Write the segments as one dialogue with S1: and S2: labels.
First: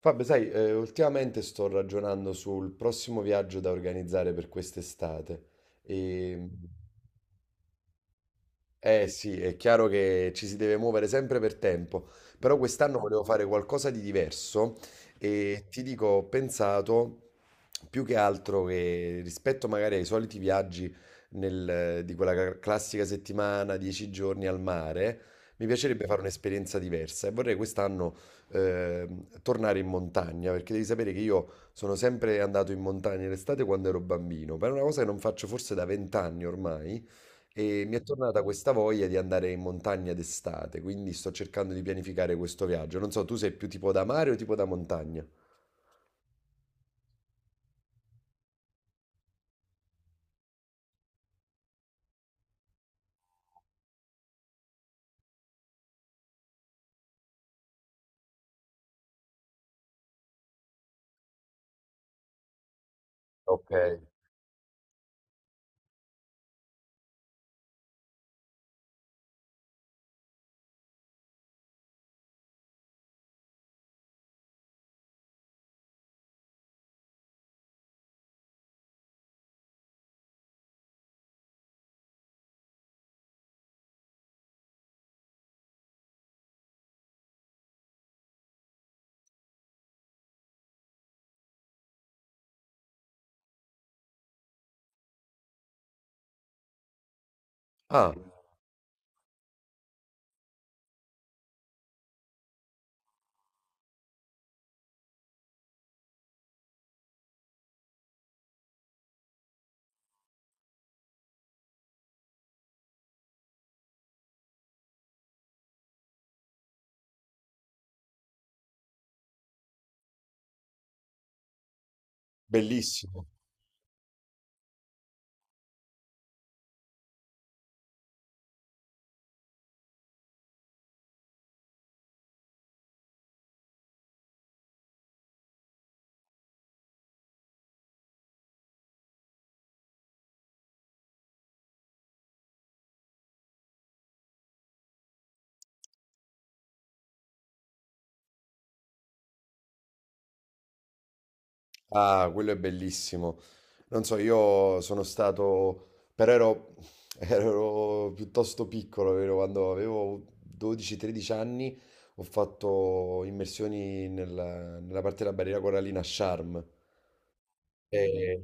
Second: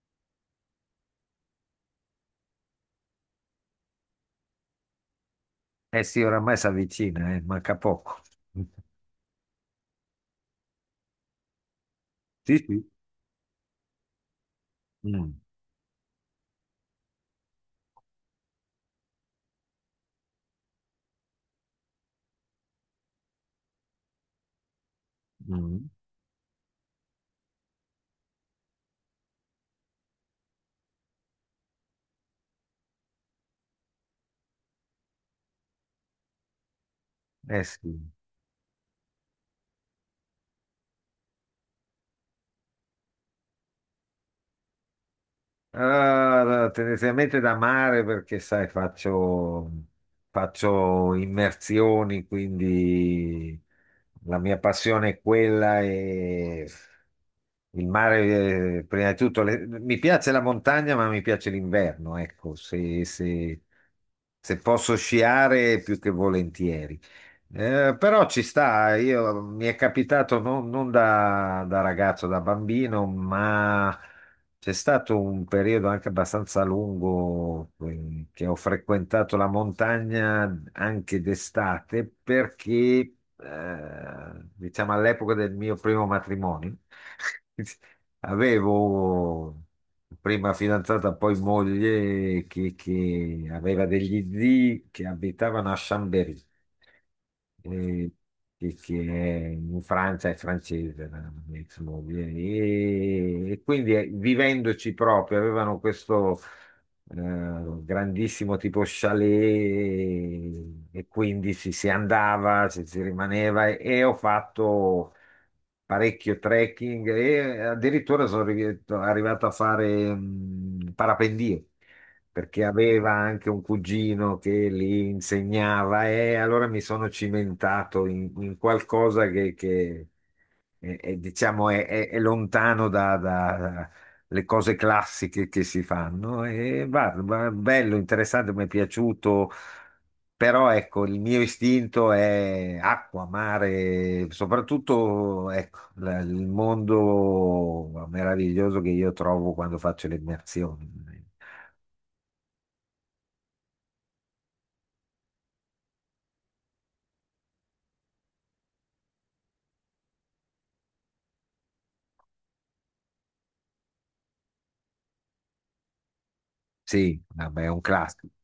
S1: Fabio, sai, ultimamente sto ragionando sul prossimo viaggio da organizzare per quest'estate
S2: Eh sì,
S1: e
S2: oramai si avvicina, manca poco.
S1: eh sì, è chiaro che ci si deve muovere sempre per tempo, però
S2: Sì, sì.
S1: quest'anno volevo fare qualcosa di diverso
S2: Mm,
S1: e ti dico, ho pensato più che altro che rispetto magari ai soliti viaggi nel- di quella classica settimana, 10 giorni al mare, mi
S2: mm.
S1: piacerebbe fare un'esperienza diversa e vorrei quest'anno tornare in montagna, perché devi sapere che io sono sempre andato in montagna l'estate quando ero bambino, per una cosa che non faccio forse da 20 anni ormai.
S2: Eh
S1: E mi
S2: sì.
S1: è tornata questa voglia di andare in montagna d'estate, quindi sto cercando di pianificare questo viaggio. Non so, tu sei più tipo da mare o tipo da montagna?
S2: Ah, tendenzialmente da mare perché, sai, faccio immersioni, quindi la mia passione è quella e il mare, prima di tutto, mi piace la montagna, ma mi piace l'inverno, ecco, se, se-
S1: Ok.
S2: se posso sciare più che volentieri. Però ci sta, io, mi è capitato non da ragazzo, da bambino. C'è stato un periodo anche abbastanza lungo, che ho frequentato la montagna anche d'estate perché, diciamo, all'epoca del mio primo matrimonio, avevo prima fidanzata, poi moglie, che aveva degli zii che abitavano a Chambéry, eh,
S1: Ah,
S2: che è in Francia, è francese, la mia ex moglie, e quindi vivendoci proprio, avevano questo grandissimo tipo chalet e quindi si andava, si rimaneva e ho fatto parecchio trekking e addirittura sono arrivato a fare parapendio perché aveva
S1: bellissimo.
S2: anche un cugino che li insegnava e allora mi sono cimentato in qualcosa che, che è, diciamo, è lontano da le cose classiche che si fanno e guarda, bello, interessante, mi è piaciuto però ecco, il mio istinto è acqua, mare, soprattutto ecco, il mondo meraviglioso che io trovo quando faccio le immersioni.
S1: Ah, quello è bellissimo. Non so, io sono stato, però ero, ero piuttosto piccolo, vero? Quando avevo 12-13 anni ho fatto immersioni nella parte della barriera corallina a Sharm.
S2: Sì, vabbè, è un classico.
S1: E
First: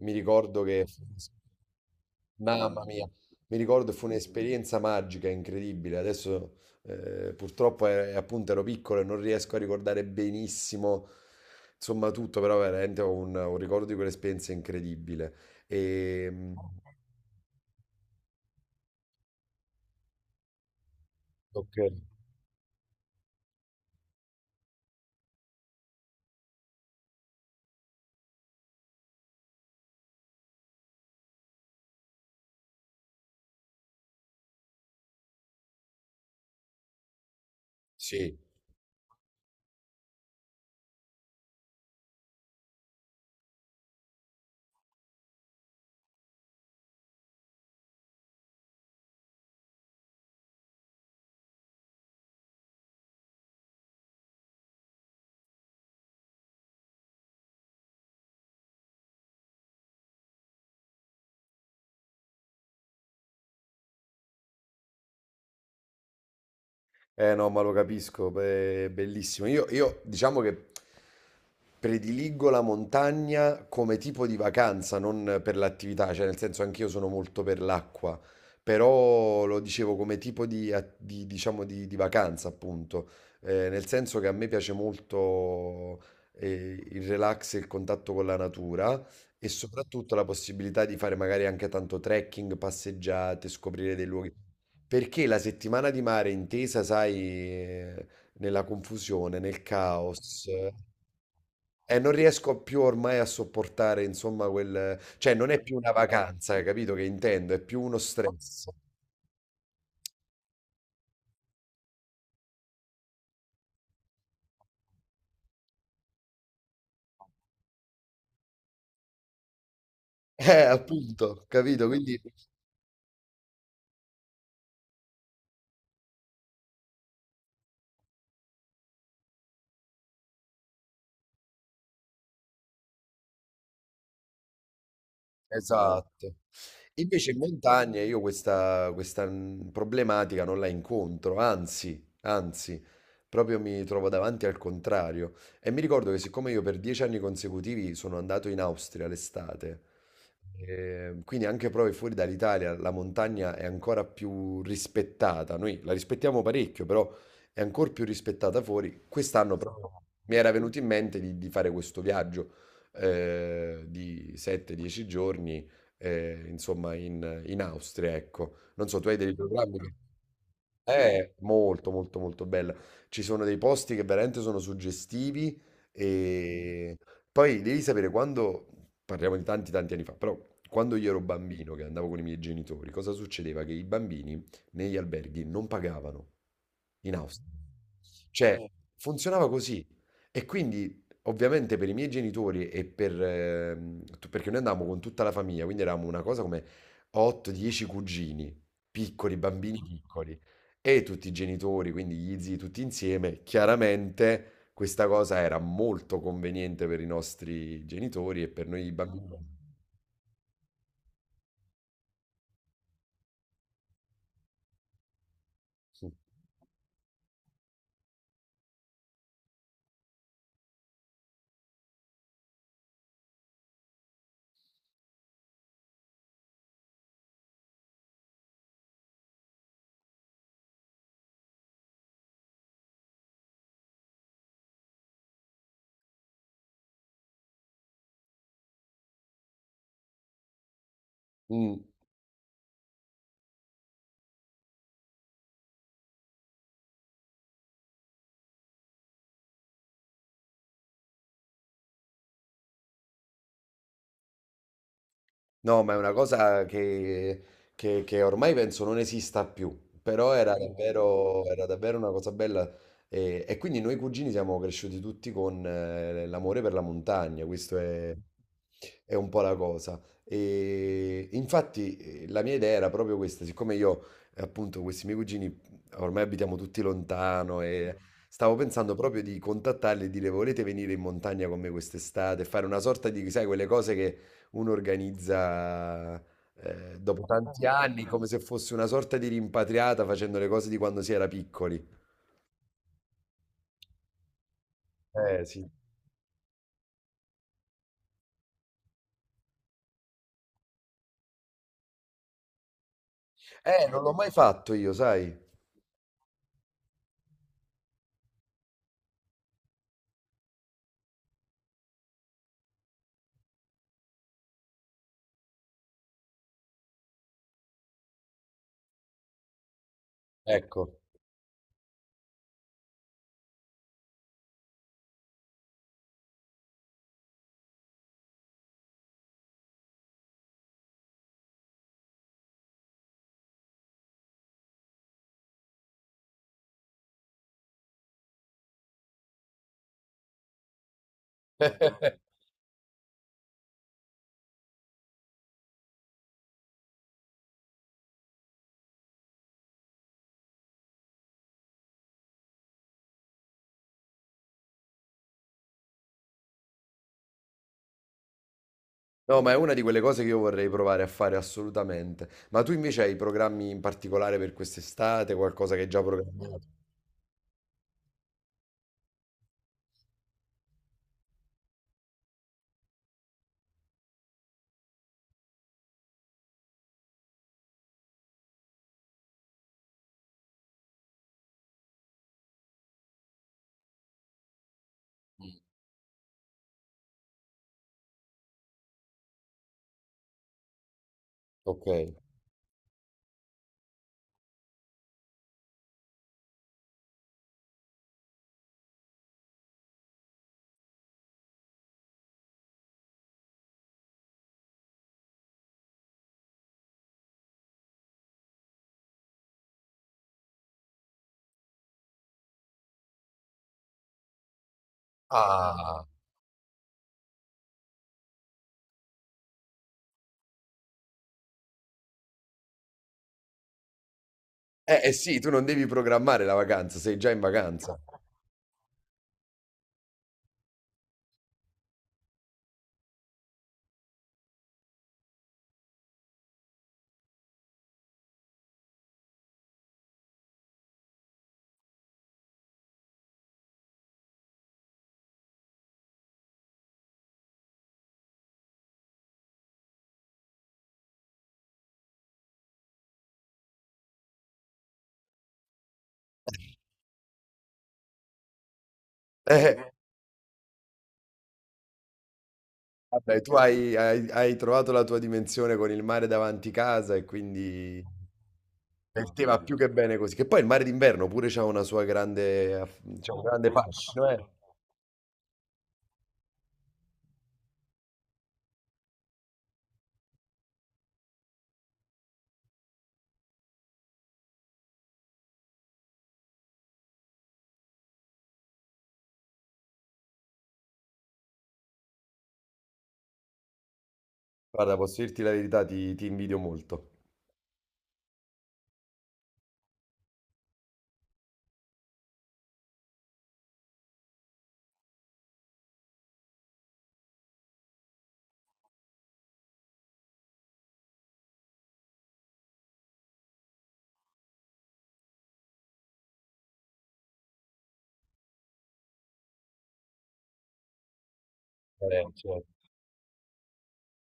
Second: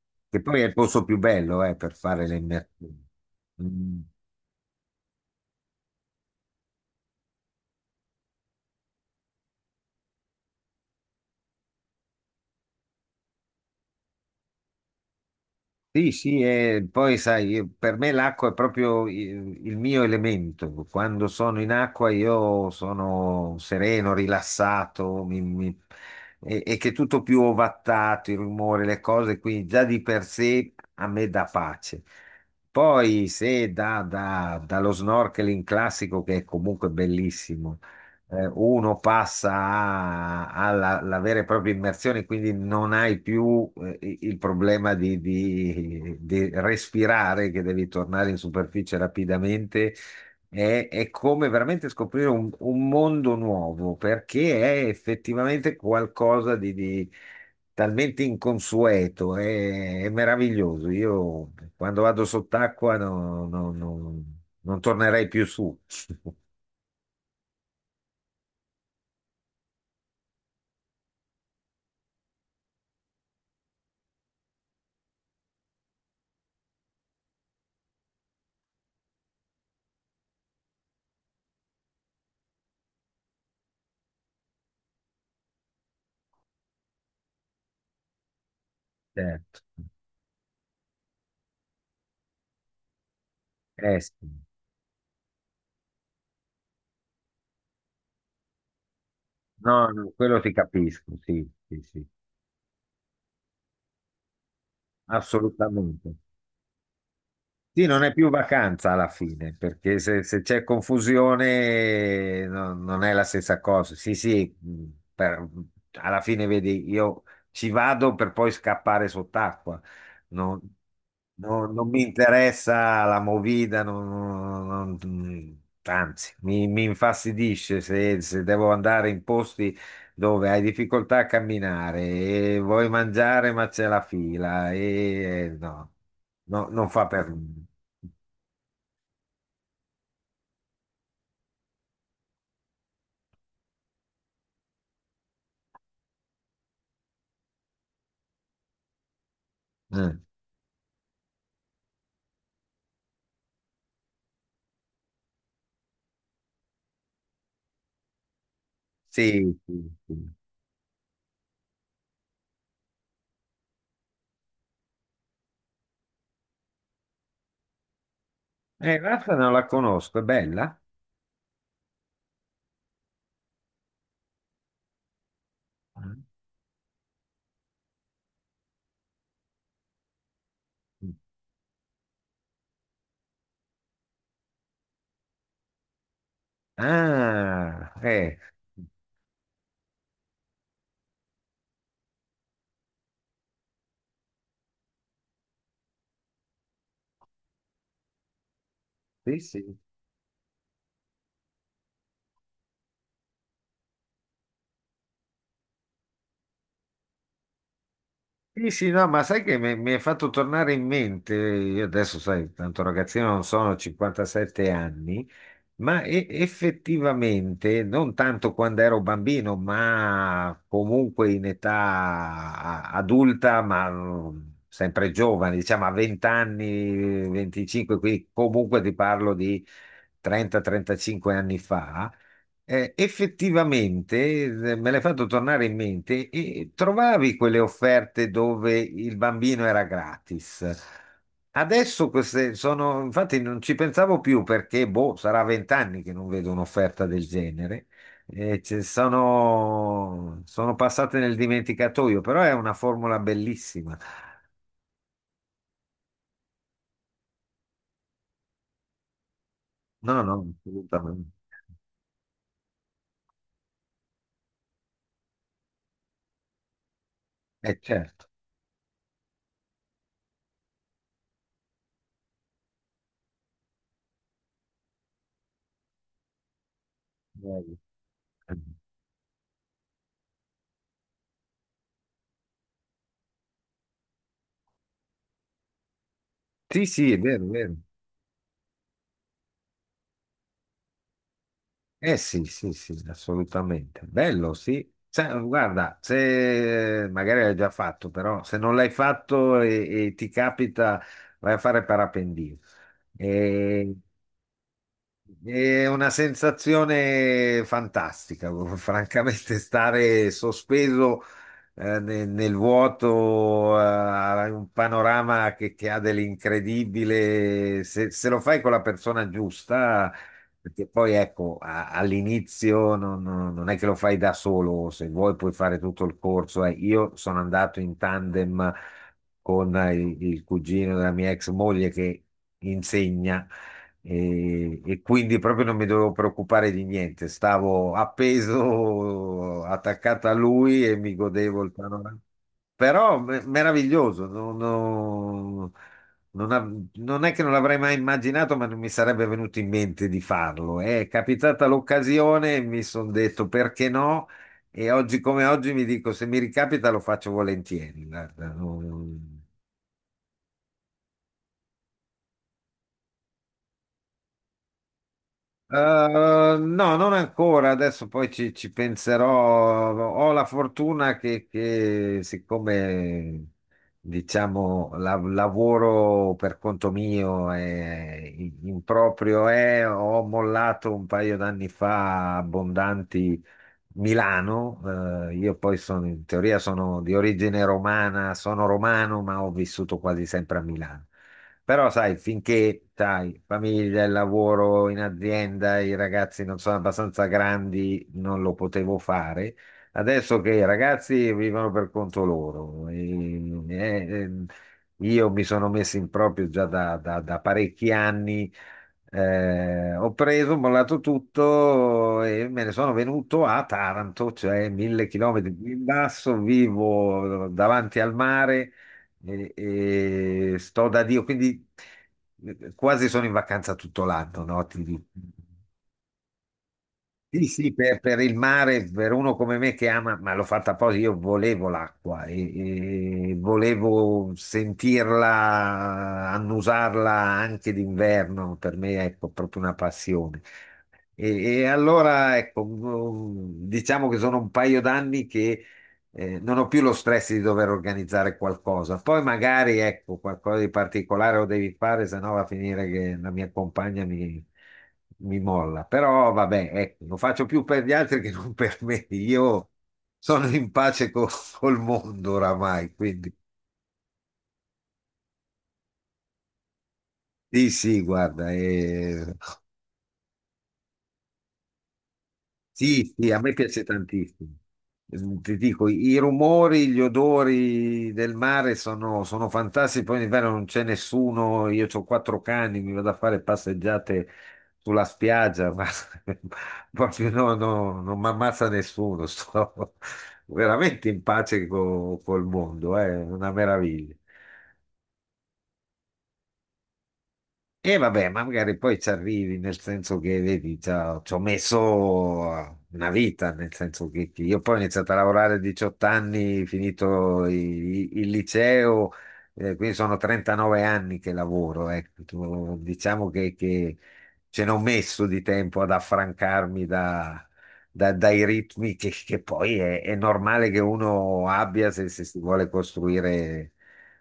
S1: mi
S2: Che poi
S1: ricordo
S2: è il
S1: che
S2: posto più bello per fare le
S1: mamma
S2: immersioni.
S1: mia, mi ricordo
S2: Mm.
S1: fu un'esperienza magica, incredibile. Adesso purtroppo appunto ero piccolo e non riesco a ricordare benissimo, insomma tutto, però veramente ho un ricordo di quell'esperienza incredibile.
S2: Sì,
S1: E,
S2: sì,
S1: mm,
S2: e poi sai, per me l'acqua è proprio il mio elemento. Quando sono in
S1: ok,
S2: acqua io sono sereno, rilassato. E che tutto più ovattato, i rumori, le cose, quindi già di per sé a me dà pace. Poi se dallo snorkeling classico, che è comunque bellissimo,
S1: sì.
S2: uno passa alla vera e propria immersione, quindi non hai più, il problema di respirare, che devi tornare in superficie rapidamente. È come veramente scoprire un mondo nuovo, perché è effettivamente qualcosa di talmente inconsueto, è meraviglioso. Io quando vado sott'acqua non tornerei più su.
S1: Eh no, ma lo capisco, beh, è bellissimo. Io diciamo che prediligo la montagna come tipo di vacanza, non per l'attività, cioè nel senso anch'io sono molto per l'acqua, però lo dicevo come tipo di, diciamo, di vacanza, appunto, nel senso che a me piace molto il relax e il contatto con la natura e
S2: Certo.
S1: soprattutto la possibilità di fare magari anche tanto trekking, passeggiate, scoprire dei
S2: Sì.
S1: luoghi. Perché la settimana di mare intesa, sai, nella confusione, nel
S2: No, no, quello
S1: caos,
S2: ti capisco, sì, sì,
S1: e
S2: sì,
S1: non riesco più ormai a sopportare, insomma, quel... Cioè, non è più una
S2: assolutamente.
S1: vacanza, capito che intendo? È più
S2: Sì,
S1: uno
S2: non è più
S1: stress.
S2: vacanza alla fine, perché se c'è confusione non è la stessa cosa. Sì, sì, per- alla fine vedi, io ci vado per poi scappare sott'acqua. Non,
S1: Appunto,
S2: no-
S1: capito?
S2: non mi
S1: Quindi,
S2: interessa la movida, anzi, mi infastidisce se devo andare in posti dove hai difficoltà a camminare e vuoi mangiare ma c'è la fila e no,
S1: esatto.
S2: no, non fa per
S1: Invece in
S2: me.
S1: montagna io questa problematica non la incontro, anzi, anzi, proprio mi trovo davanti al contrario. E mi ricordo che siccome io per 10 anni consecutivi sono andato in Austria l'estate,
S2: Eh,
S1: Quindi anche proprio fuori dall'Italia la montagna è ancora più rispettata. Noi la rispettiamo parecchio, però è ancora più rispettata fuori.
S2: sì,
S1: Quest'anno
S2: sì,
S1: proprio
S2: sì.
S1: mi era venuto in mente di fare questo viaggio di 7-10 giorni, insomma, in Austria, ecco. Non so, tu hai dei
S2: Questa non la
S1: programmi?
S2: conosco, è bella?
S1: È molto molto molto bella. Ci sono dei posti che veramente sono suggestivi e poi devi sapere quando, parliamo di tanti tanti anni fa, però quando io ero bambino che andavo con i miei genitori, cosa succedeva? Che i bambini negli alberghi non pagavano in Austria.
S2: Ah,
S1: Cioè, funzionava così. E quindi, ovviamente, per i miei genitori e per... perché noi andavamo con tutta la famiglia, quindi eravamo una cosa come 8-10 cugini, piccoli,
S2: sì, sì.
S1: bambini piccoli, e tutti i genitori, quindi gli zii tutti insieme. Chiaramente questa cosa era molto conveniente per i nostri genitori e per
S2: Sì, sì,
S1: noi
S2: no, ma sai che
S1: bambini.
S2: mi è fatto tornare in mente, io adesso, sai, tanto ragazzino non sono, 57 anni. Ma effettivamente, non tanto quando ero bambino, ma comunque in età adulta, ma sempre giovane, diciamo a 20 anni, 25, quindi comunque ti parlo di 30-35 anni fa, effettivamente, me l'hai fatto tornare in mente e trovavi quelle offerte dove il bambino era gratis.
S1: Mm.
S2: Adesso queste sono, infatti non ci pensavo più perché boh, sarà 20 anni che non vedo un'offerta del genere. Sono passate nel dimenticatoio, però è una formula bellissima.
S1: No, ma è una cosa che, che ormai penso non esista più,
S2: No,
S1: però
S2: no, assolutamente.
S1: era davvero una cosa bella e quindi noi cugini siamo cresciuti tutti con l'amore per la montagna, questo
S2: Certo.
S1: è un po' la cosa. E infatti la mia idea era proprio questa, siccome io appunto questi miei cugini ormai abitiamo tutti lontano
S2: Eh,
S1: e stavo pensando proprio di contattarli e dire volete venire in montagna con me quest'estate, e fare una sorta di, sai, quelle cose che uno organizza
S2: sì, sì, è
S1: dopo
S2: vero, è
S1: tanti
S2: vero.
S1: anni come se fosse una sorta di rimpatriata facendo le cose di quando si era piccoli.
S2: Eh sì, sì, sì, assolutamente. Bello, sì. Cioè,
S1: Eh sì.
S2: guarda, se magari l'hai già fatto, però se non l'hai fatto e ti capita, vai a fare parapendio. E
S1: Non l'ho mai fatto io, sai?
S2: è una sensazione fantastica, francamente, stare sospeso, nel, vuoto, un panorama che ha dell'incredibile. Se lo fai con la persona giusta, perché
S1: Ecco.
S2: poi ecco, all'inizio non è che lo fai da solo, se vuoi puoi fare tutto il corso. Io sono andato in tandem con il cugino della mia ex moglie che insegna e quindi proprio non mi dovevo preoccupare di niente, stavo appeso, attaccato a lui e mi godevo il panorama. Però meraviglioso, non è che non l'avrei mai immaginato, ma non mi sarebbe venuto in mente di farlo. È capitata l'occasione e mi sono detto perché no? E oggi come oggi mi dico se mi ricapita lo faccio volentieri. Guarda, non.
S1: No, ma è una di quelle cose che io vorrei provare a fare assolutamente. Ma tu invece hai programmi in particolare per quest'estate, qualcosa
S2: Eh,
S1: che hai già programmato?
S2: no, non ancora, adesso poi ci penserò. Ho la fortuna che, siccome lavoro per conto mio e in proprio è, ho mollato un paio d'anni fa abbondanti Milano, io poi sono, in teoria sono di origine romana, sono romano, ma ho vissuto quasi sempre a Milano.
S1: Ok.
S2: Però sai, finché, sai, famiglia, il lavoro in azienda, i ragazzi non sono abbastanza grandi, non lo potevo fare. Adesso che i ragazzi vivono per conto loro, e io mi sono messo in proprio già da parecchi anni, ho preso, ho mollato tutto e me ne sono venuto a Taranto, cioè 1.000 chilometri più in
S1: Ah.
S2: basso, vivo davanti al mare e, e sto da Dio, quindi quasi sono in vacanza tutto l'anno, no? Ti dico.
S1: Eh sì, tu non devi programmare la vacanza, sei già in
S2: Sì, sì,
S1: vacanza.
S2: per il mare, per uno come me che ama, ma l'ho fatta apposta, io volevo l'acqua e volevo sentirla, annusarla anche d'inverno, per me è proprio una passione. E, e allora, ecco, diciamo che sono un paio d'anni che non ho più lo stress di dover organizzare qualcosa. Poi magari, ecco, qualcosa di particolare lo devi fare, se no va a finire che la mia compagna mi, mi molla. Però vabbè, ecco, lo faccio più per gli altri che non per me. Io sono in pace col mondo oramai, quindi
S1: Vabbè, tu hai, hai trovato la tua dimensione con il mare davanti casa e
S2: sì, sì,
S1: quindi
S2: guarda.
S1: per
S2: Eh,
S1: te va più che bene così. Che poi il mare d'inverno pure c'ha una sua grande,
S2: Sì, sì,
S1: c'ha
S2: a
S1: un
S2: me
S1: grande
S2: piace
S1: fascino, eh.
S2: tantissimo. Ti dico, i rumori, gli odori del mare sono, sono fantastici. Poi in inverno non c'è nessuno. Io ho quattro cani, mi vado a fare passeggiate sulla spiaggia, ma proprio no, no, non mi ammazza nessuno. Sto veramente in pace col mondo, è una meraviglia.
S1: Guarda, posso dirti la verità, ti invidio molto.
S2: E vabbè, ma magari poi ci arrivi, nel senso che, vedi, ci ho messo una vita, nel senso che io poi ho iniziato a lavorare a 18 anni, finito il liceo, quindi sono 39 anni che lavoro, ecco. Diciamo che, ce n'ho messo di tempo ad affrancarmi dai ritmi che poi è normale che uno abbia se si
S1: Certo.
S2: vuole costruire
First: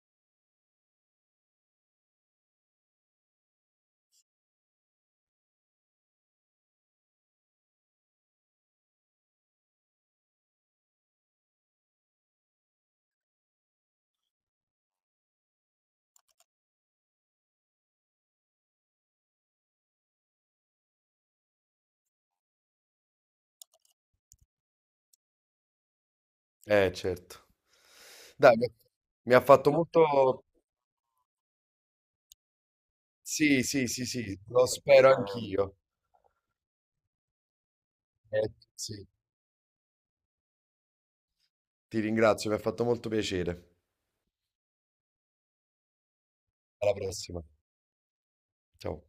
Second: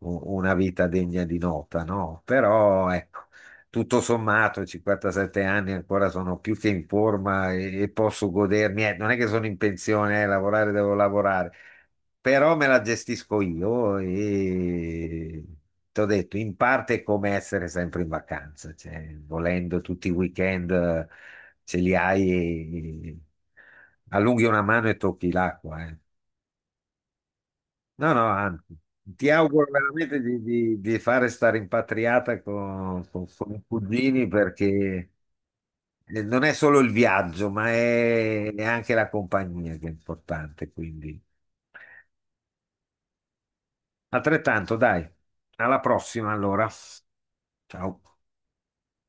S2: una vita degna di nota, no? Però, ecco tutto sommato, 57 anni ancora sono più che in forma e posso godermi. Eh, non è che sono in pensione, lavorare devo lavorare, però me la gestisco io e ti ho detto, in parte è come essere sempre in vacanza, cioè, volendo tutti i weekend ce li hai e allunghi una mano e tocchi l'acqua.
S1: Certo.
S2: No, no,
S1: Dai, mi
S2: anzi. Ti
S1: mi ha
S2: auguro
S1: fatto
S2: veramente di,
S1: molto...
S2: di- di fare sta rimpatriata con i
S1: Sì, sì, sì,
S2: cugini
S1: sì, lo
S2: perché
S1: spero anch'io.
S2: non è solo il viaggio, ma
S1: Eh,
S2: è anche
S1: sì.
S2: la compagnia che è importante, quindi.
S1: Ti ringrazio, mi ha fatto molto piacere.
S2: Altrettanto, dai. Alla prossima, allora.
S1: Alla prossima.
S2: Ciao.
S1: Ciao.